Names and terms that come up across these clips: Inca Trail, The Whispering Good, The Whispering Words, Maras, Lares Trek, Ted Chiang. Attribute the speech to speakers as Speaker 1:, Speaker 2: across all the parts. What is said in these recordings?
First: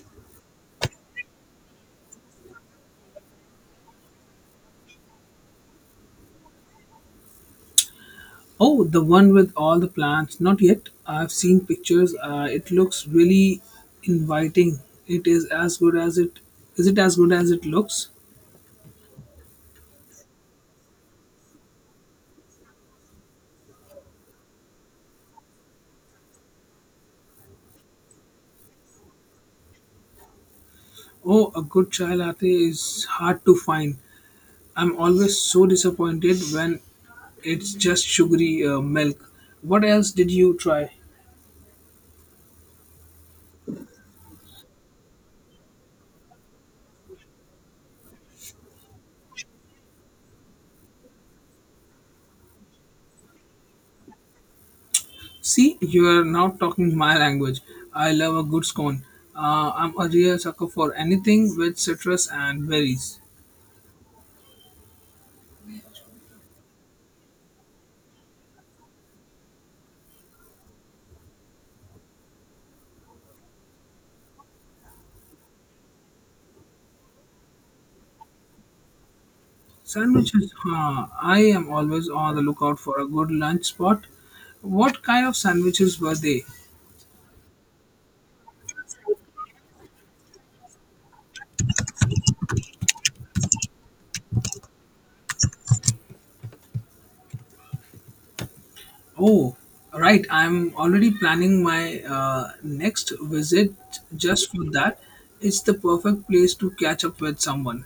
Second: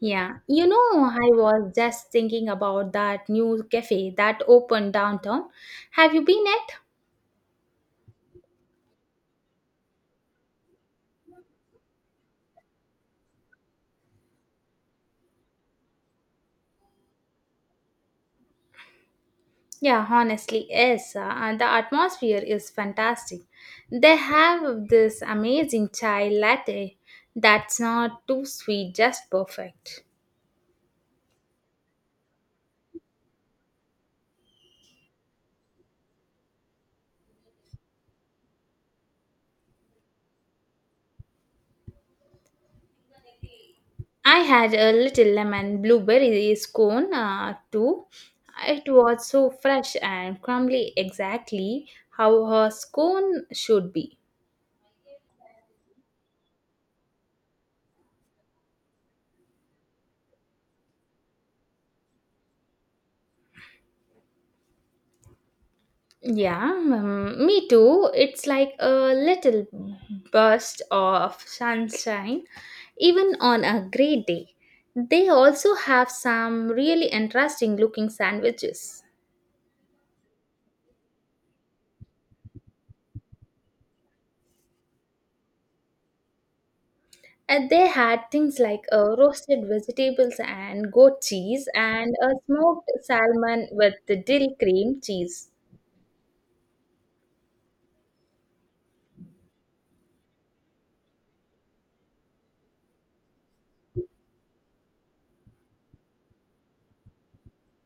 Speaker 1: Yeah, you know, I was just thinking about that new cafe that opened downtown. Have you been at?
Speaker 2: Oh, the one with all the plants. Not yet. I've seen pictures. It looks really inviting. It is as good as it Is it as good as it looks?
Speaker 1: Yeah, honestly, yes. And the atmosphere is fantastic. They have this amazing chai latte that's not too sweet, just perfect.
Speaker 2: Oh, a good chai latte is hard to find. I'm always so disappointed when it's just sugary milk. What else did you try?
Speaker 1: I had a little lemon blueberry scone too. It was so fresh and crumbly, exactly how a scone should be.
Speaker 2: See, you are now talking my language. I love a good scone. I'm a real sucker for anything with citrus and berries.
Speaker 1: Yeah, me too. It's like a little burst of sunshine, even on a gray day. They also have some really interesting looking sandwiches.
Speaker 2: Sandwiches. Huh. I am always on the lookout for a good lunch spot. What kind of sandwiches were they?
Speaker 1: And they had things like roasted vegetables and goat cheese and a smoked salmon with the dill cream cheese.
Speaker 2: Oh, right. I'm already planning my next visit just for that. It's the perfect place to catch up with someone.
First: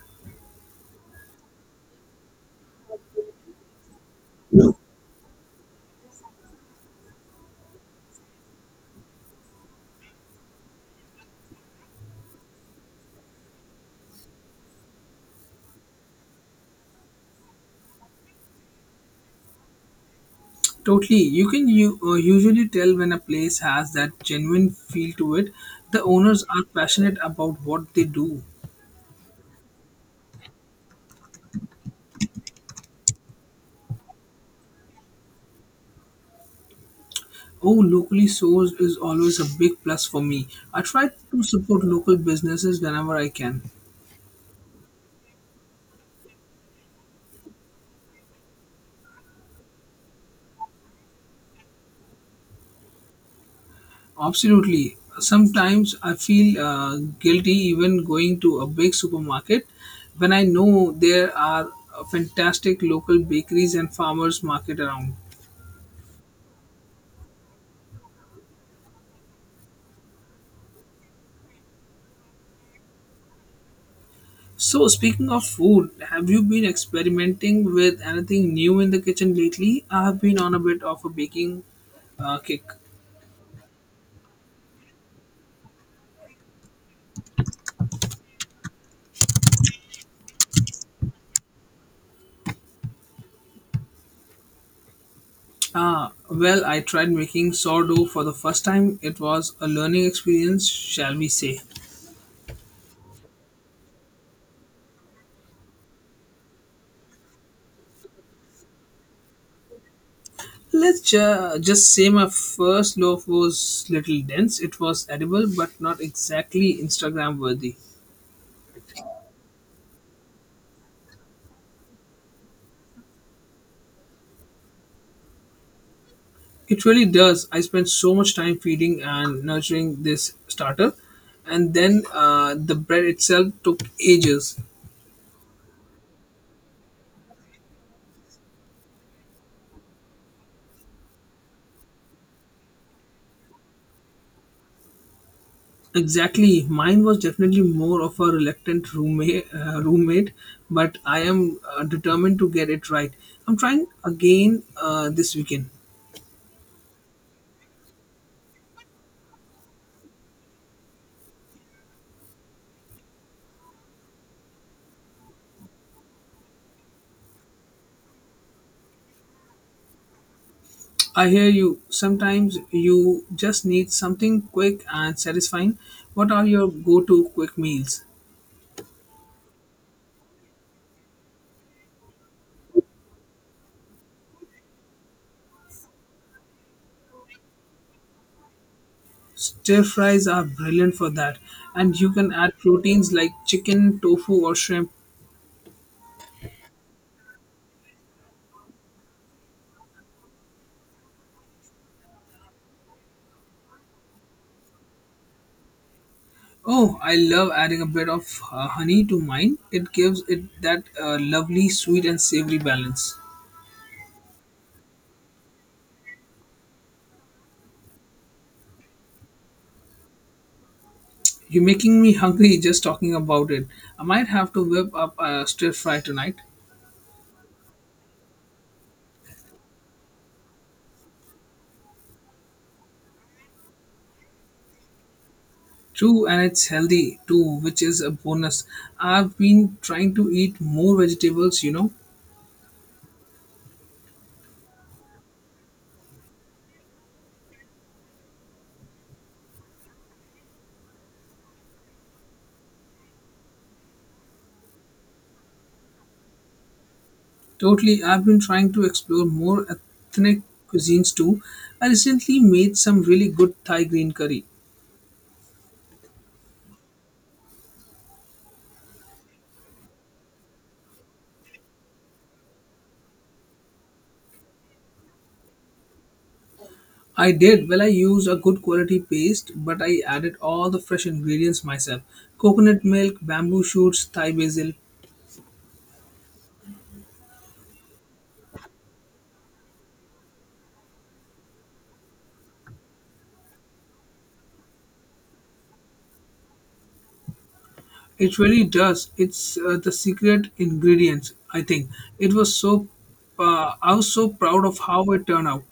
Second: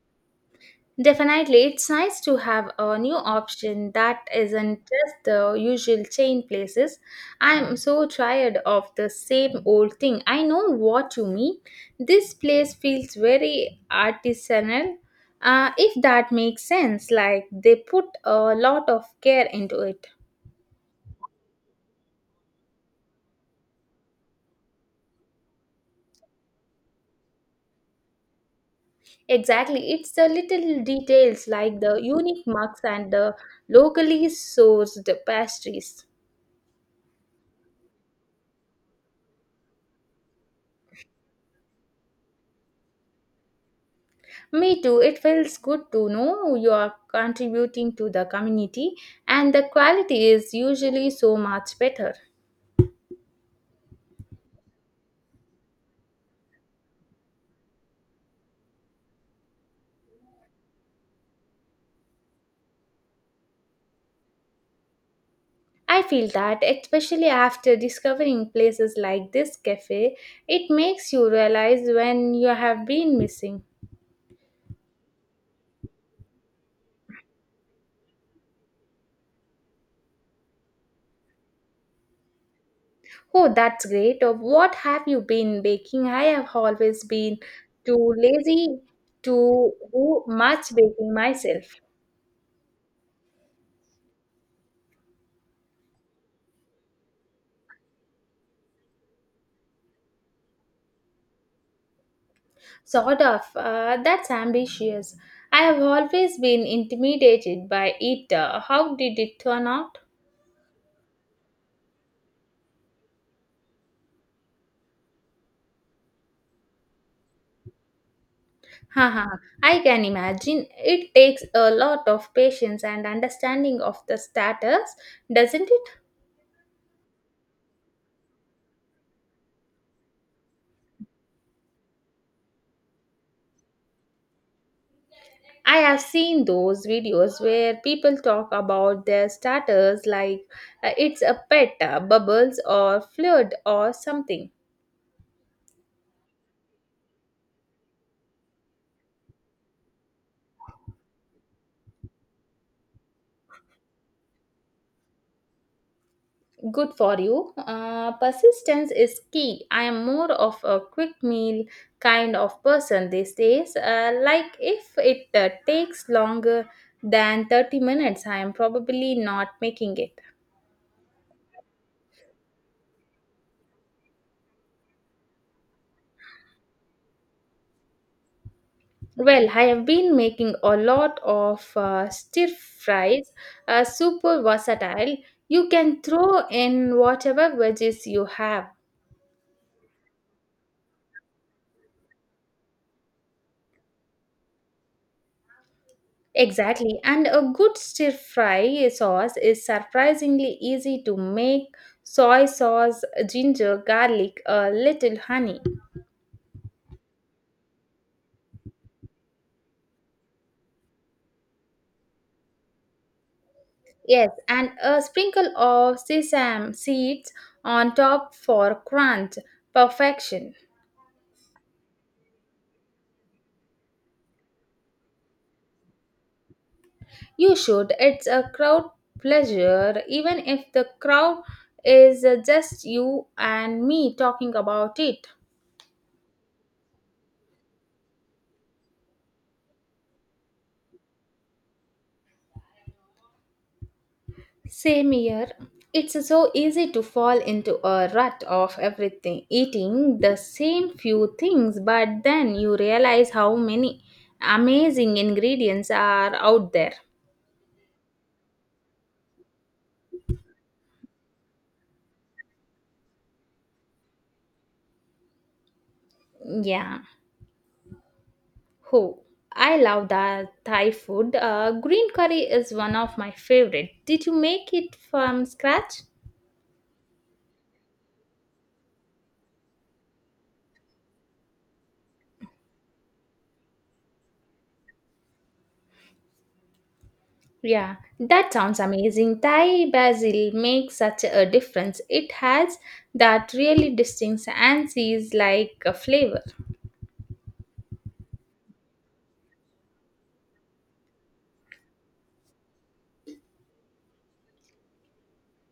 Speaker 1: Definitely, it's nice to have a new option that isn't just the usual chain places. I'm so tired of the same old thing. I know what you mean. This place feels very artisanal, if that makes sense. Like they put a lot of care into it.
Speaker 2: Totally. You can usually tell when a place has that genuine feel to it. The owners are passionate about what they do.
Speaker 1: Exactly, it's the little details like the unique mugs and the locally sourced pastries.
Speaker 2: Oh, locally sourced is always a big plus for me. I try to support local businesses whenever I can.
Speaker 1: Me too. It feels good to know you are contributing to the community, and the quality is usually so much better.
Speaker 2: Absolutely. Sometimes I feel guilty even going to a big supermarket when I know there are fantastic local bakeries and farmers market around.
Speaker 1: I feel that, especially after discovering places like this cafe, it makes you realize when you have been missing.
Speaker 2: So speaking of food, have you been experimenting with anything new in the kitchen lately? I have been on a bit of a baking kick.
Speaker 1: Oh, that's great. Of what have you been baking? I have always been too lazy to do much baking myself.
Speaker 2: Ah, well, I tried making sourdough for the first time. It was a learning experience, shall we say.
Speaker 1: Sort of. That's ambitious. I have always been intimidated by it. How did it turn out?
Speaker 2: Let's just say my first loaf was little dense. It was edible, but not exactly Instagram worthy.
Speaker 1: Haha, I can imagine. It takes a lot of patience and understanding of the status, doesn't it?
Speaker 2: It really does. I spent so much time feeding and nurturing this starter, and then the bread itself took ages.
Speaker 1: I have seen those videos where people talk about their status like it's a pet, bubbles, or flirt, or something.
Speaker 2: Exactly. Mine was definitely more of a reluctant roommate, but I am determined to get it right. I'm trying again this weekend.
Speaker 1: Good for you. Persistence is key. I am more of a quick meal kind of person these days. Like if it takes longer than 30 minutes, I am probably not making it.
Speaker 2: I hear you. Sometimes you just need something quick and satisfying. What are your go to quick meals?
Speaker 1: Well, I have been making a lot of stir fries, super versatile. You can throw in whatever veggies you have.
Speaker 2: Stir fries are brilliant for that, and you can add proteins like chicken, tofu, or shrimp.
Speaker 1: Exactly, and a good stir fry sauce is surprisingly easy to make soy sauce, ginger, garlic, a little honey.
Speaker 2: Oh, I love adding a bit of honey to mine. It gives it that lovely sweet and savory balance.
Speaker 1: Yes, and a sprinkle of sesame seeds on top for crunch perfection.
Speaker 2: You're making me hungry just talking about it. I might have to whip up a stir fry tonight.
Speaker 1: You should, it's a crowd pleasure, even if the crowd is just you and me talking about it.
Speaker 2: True, and it's healthy too, which is a bonus. I've been trying to eat more vegetables.
Speaker 1: Same here. It's so easy to fall into a rut of everything, eating the same few things, but then you realize how many amazing ingredients are out there.
Speaker 2: Totally, I've been trying to explore more ethnic cuisines too. I recently made some really good Thai green curry.
Speaker 1: Yeah. Oh, I love the Thai food. Green curry is one of my favorite. Did you make it from scratch?
Speaker 2: I did. Well, I used a good quality paste, but I added all the fresh ingredients myself coconut milk, bamboo shoots, Thai basil.
Speaker 1: Yeah, that sounds amazing. Thai basil makes such a difference. It has that really distinct anise like a flavor.
Speaker 2: It really does. It's the secret ingredients, I think. It was so, I was so proud of how it turned out.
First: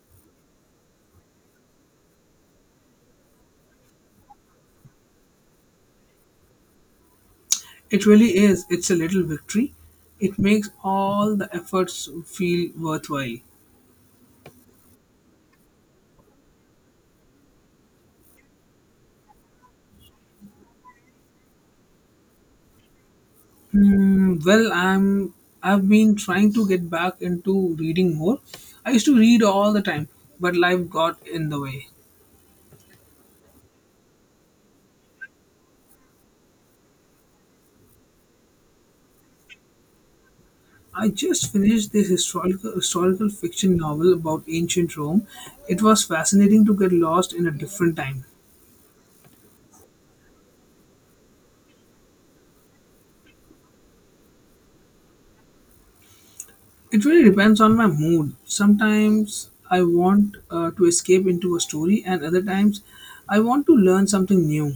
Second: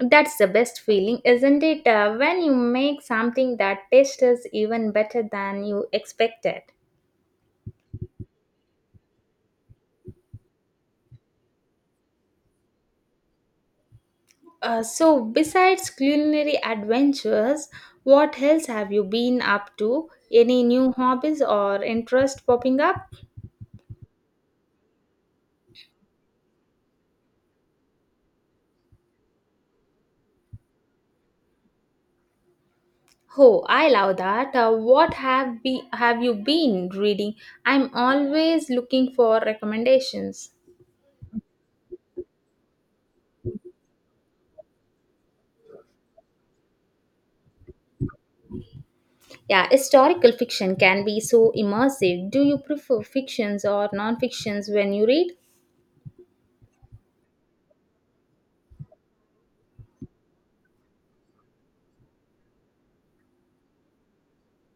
Speaker 1: That's the best feeling, isn't it? When you make something that tastes even better than you expected.
Speaker 2: It really is. It's a little victory. It makes all the efforts feel worthwhile.
Speaker 1: So, besides culinary adventures, what else have you been up to? Any new hobbies or interest popping up?
Speaker 2: Mm, well, I'm. I've been trying to get back into reading more. I used to read all the time, but life got in the way.
Speaker 1: Oh, I love that. Uh, what have you been reading? I'm always looking for recommendations.
Speaker 2: I just finished this historical fiction novel about ancient Rome. It was fascinating to get lost in a different time.
Speaker 1: Yeah, historical fiction can be so immersive. Do you prefer fictions or non-fictions when you read?
Speaker 2: It really depends on my mood. Sometimes I want to escape into a story, and other times I want to learn something new.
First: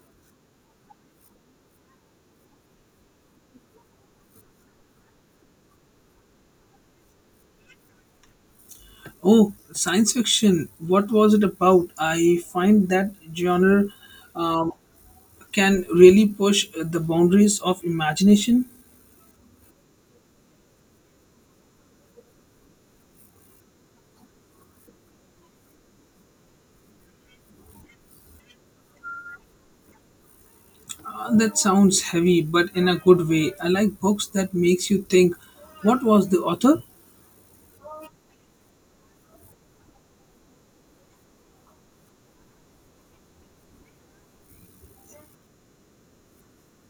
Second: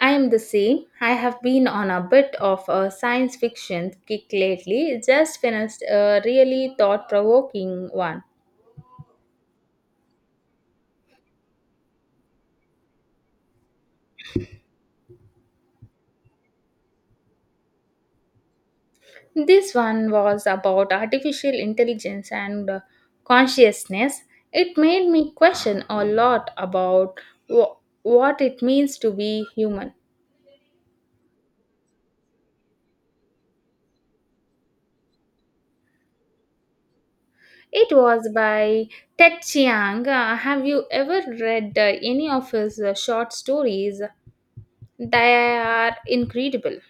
Speaker 1: I am the same. I have been on a bit of a science fiction kick lately. Just finished a really thought provoking one.
Speaker 2: Oh, science fiction. What was it about? I find that genre um, can really push the boundaries of imagination.
Speaker 1: This one was about artificial intelligence and consciousness. It made me question a lot about wh- what it means to be human.
Speaker 2: That sounds heavy, but in a good way. I like books that makes you think. What was the author?
Speaker 1: It was by Ted Chiang. Have you ever read any of his short stories? They are incredible.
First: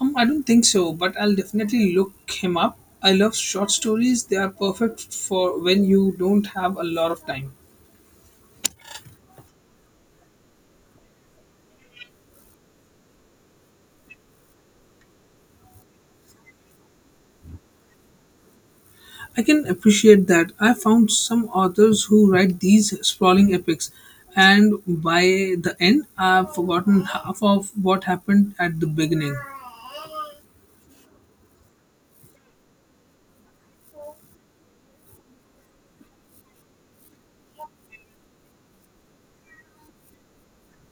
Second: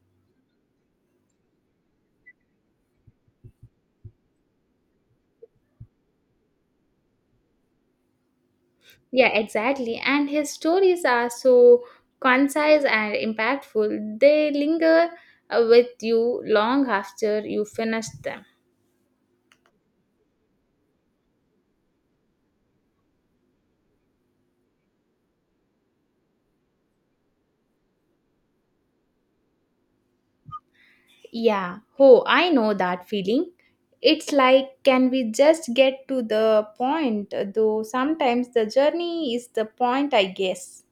Speaker 2: I don't think so, but I'll definitely look him up. I love short stories. They are perfect for when you don't have a lot of time.
Speaker 1: Yeah, exactly. And his stories are so concise and impactful. They linger with you long after you finish them.
Speaker 2: I can appreciate that. I found some authors who write these sprawling epics, and by the end, I've forgotten half of what happened at the beginning.
Speaker 1: Yeah, oh, I know that feeling. It's like, can we just get to the point? Though sometimes the journey is the point, I guess.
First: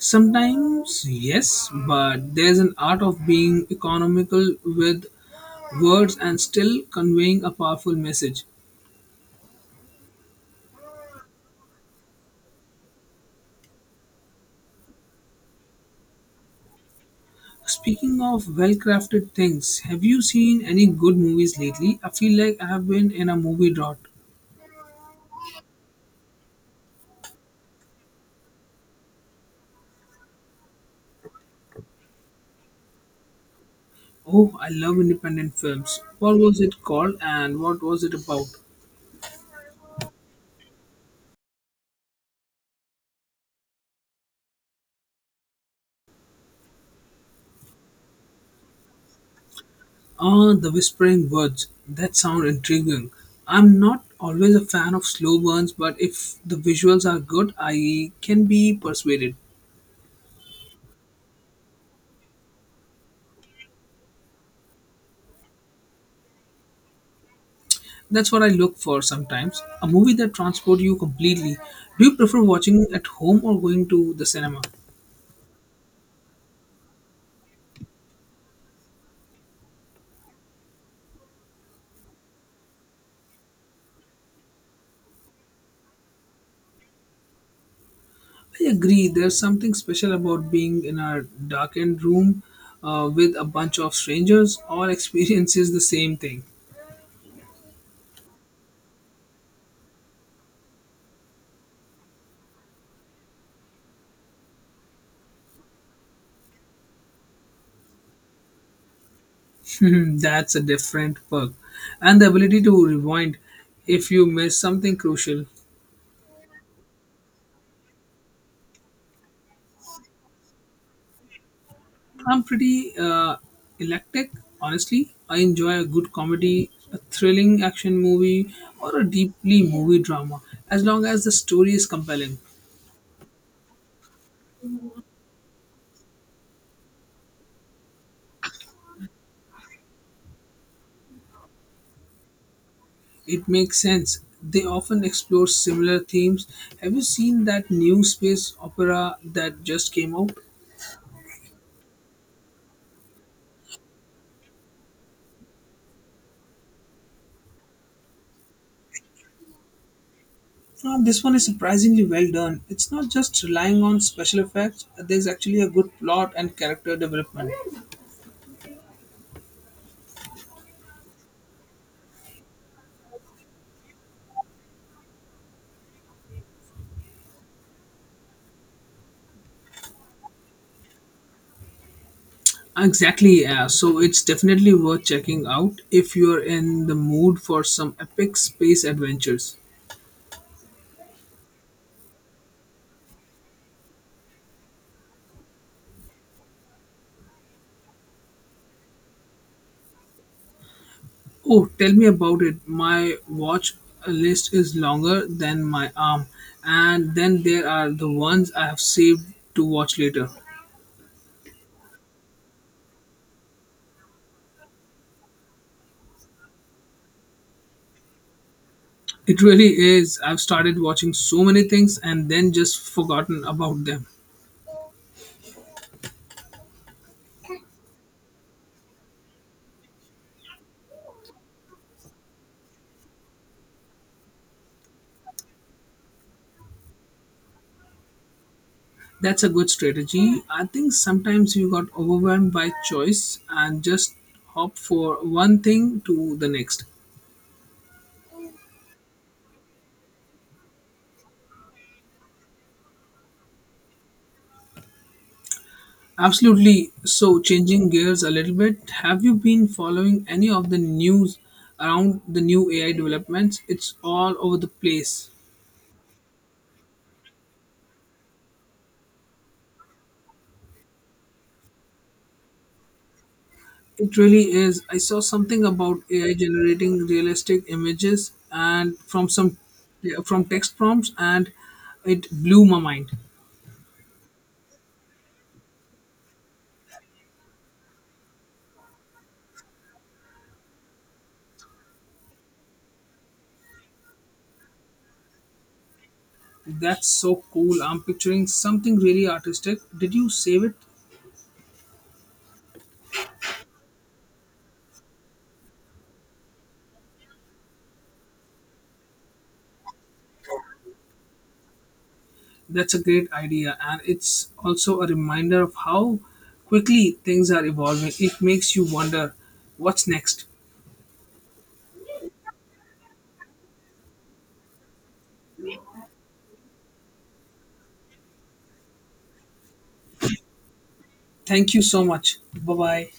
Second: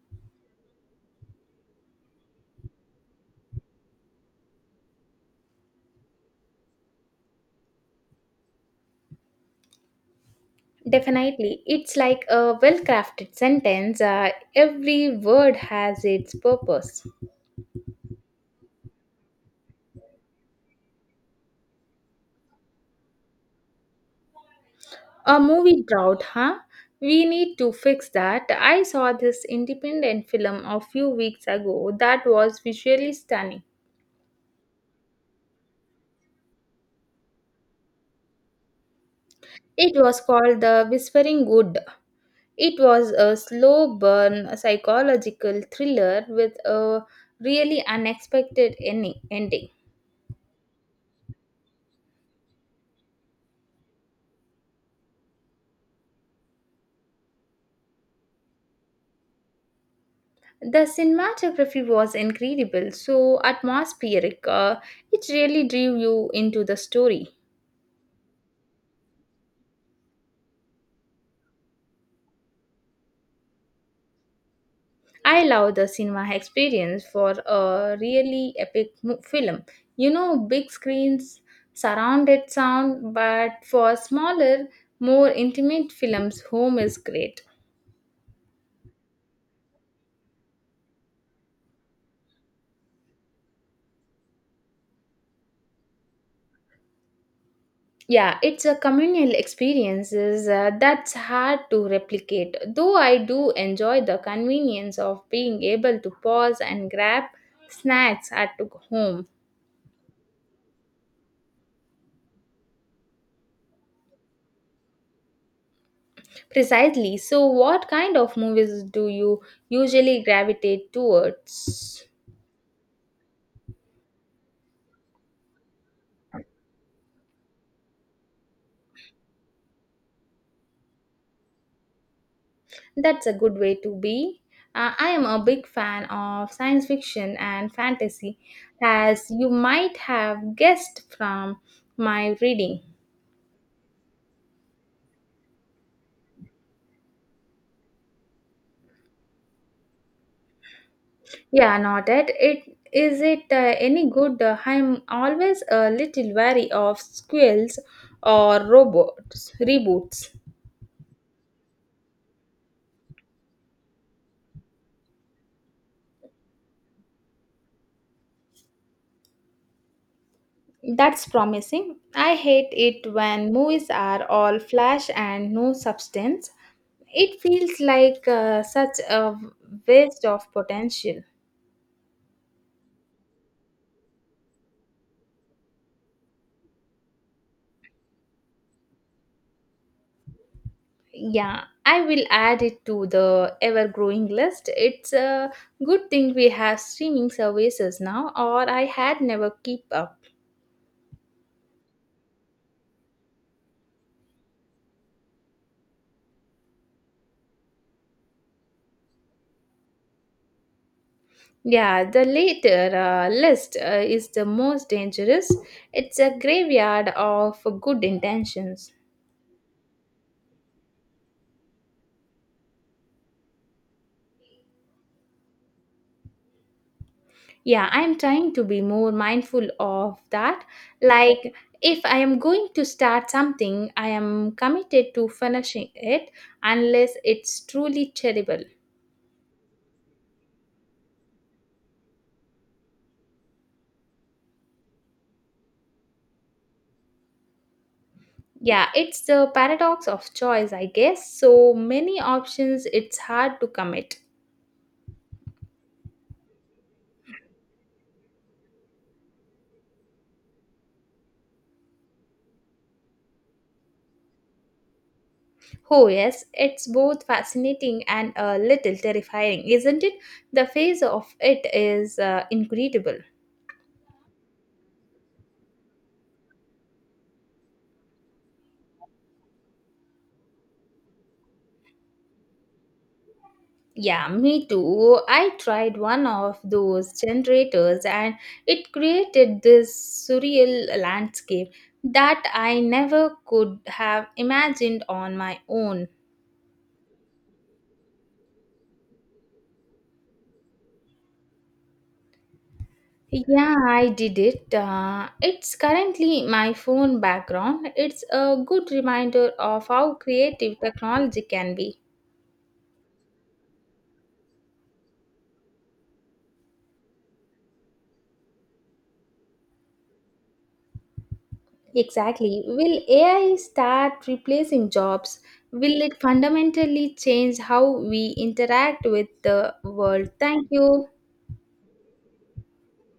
Speaker 2: Sometimes, yes, but there's an art of being economical with words and still conveying a powerful message.
Speaker 1: Definitely. It's like a well crafted sentence, every word has its purpose.
Speaker 2: Speaking of well crafted things, have you seen any good movies lately? I feel like I have been in a movie drought.
Speaker 1: A movie drought, huh? We need to fix that. I saw this independent film a few weeks ago that was visually stunning.
Speaker 2: Oh, I love independent films. What was it called and what was it about?
Speaker 1: It was called The Whispering Good. It was a slow burn psychological thriller with a really unexpected ending.
Speaker 2: Ah, The Whispering Words. That sound intriguing. I'm not always a fan of slow burns, but if the visuals are good, I can be persuaded.
Speaker 1: The cinematography was incredible, so atmospheric. It really drew you into the story.
Speaker 2: That's what I look for sometimes. A movie that transports you completely. Do you prefer watching at home or going to the cinema?
Speaker 1: I love the cinema experience for a really epic film. You know, big screens, surrounded sound, but for smaller, more intimate films, home is great.
Speaker 2: I agree. There's something special about being in a darkened room with a bunch of strangers. All experiences the same thing.
Speaker 1: Yeah, it's a communal experience that's hard to replicate. Though I do enjoy the convenience of being able to pause and grab snacks at home.
Speaker 2: That's a different perk. And the ability to rewind if you miss something crucial.
Speaker 1: Precisely. So, what kind of movies do you usually gravitate towards?
Speaker 2: I'm pretty electric, honestly. I enjoy a good comedy, a thrilling action movie, or a deeply movie drama, as long as the story is compelling.
Speaker 1: That's a good way to be. I am a big fan of science fiction and fantasy, as you might have guessed from my reading.
Speaker 2: It makes sense. They often explore similar themes. Have you seen that new space opera that just came out?
Speaker 1: Yeah, not it. Is it any good? I'm always a little wary of squirrels or robots reboots.
Speaker 2: This one is surprisingly well done. It's not just relying on special effects, there's actually a good plot and character development.
Speaker 1: That's promising. I hate it when movies are all flash and no substance. It feels like such a waste of potential.
Speaker 2: Exactly, yeah. So it's definitely worth checking out if you're in the mood for some epic space adventures.
Speaker 1: Yeah, I will add it to the ever growing list. It's a good thing we have streaming services now, or I had never keep up.
Speaker 2: Oh, tell me about it. My watch list is longer than my arm, and then there are the ones I have saved to watch later.
Speaker 1: Yeah, the later list is the most dangerous. It's a graveyard of good intentions.
Speaker 2: It really is. I've started watching so many things and then just forgotten about them.
Speaker 1: Yeah, I'm trying to be more mindful of that. Like, if I am going to start something, I am committed to finishing it unless it's truly terrible.
Speaker 2: That's a good strategy. I think sometimes you got overwhelmed by choice and just hop for one thing to the next.
Speaker 1: Yeah, it's the paradox of choice, I guess. So many options, it's hard to commit.
Speaker 2: Absolutely. So, changing gears a little bit, have you been following any of the news around the new AI developments? It's all over the place.
Speaker 1: Oh, yes, it's both fascinating and a little terrifying, isn't it? The phase of it is incredible.
Speaker 2: It really is. I saw something about AI generating realistic images and from some yeah, from text prompts and it blew my mind.
Speaker 1: Yeah, me too. I tried one of those generators and it created this surreal landscape that I never could have imagined on my own.
Speaker 2: That's so cool. I'm picturing something really artistic. Did you save it?
Speaker 1: Yeah, I did it. It's currently my phone background. It's a good reminder of how creative technology can be.
Speaker 2: That's a great idea, and it's also a reminder of how quickly things are evolving. It makes you wonder what's next.
Speaker 1: Exactly. Will AI start replacing jobs? Will it fundamentally change how we interact with the world? Thank you.
Speaker 2: Thank you so much. Bye bye.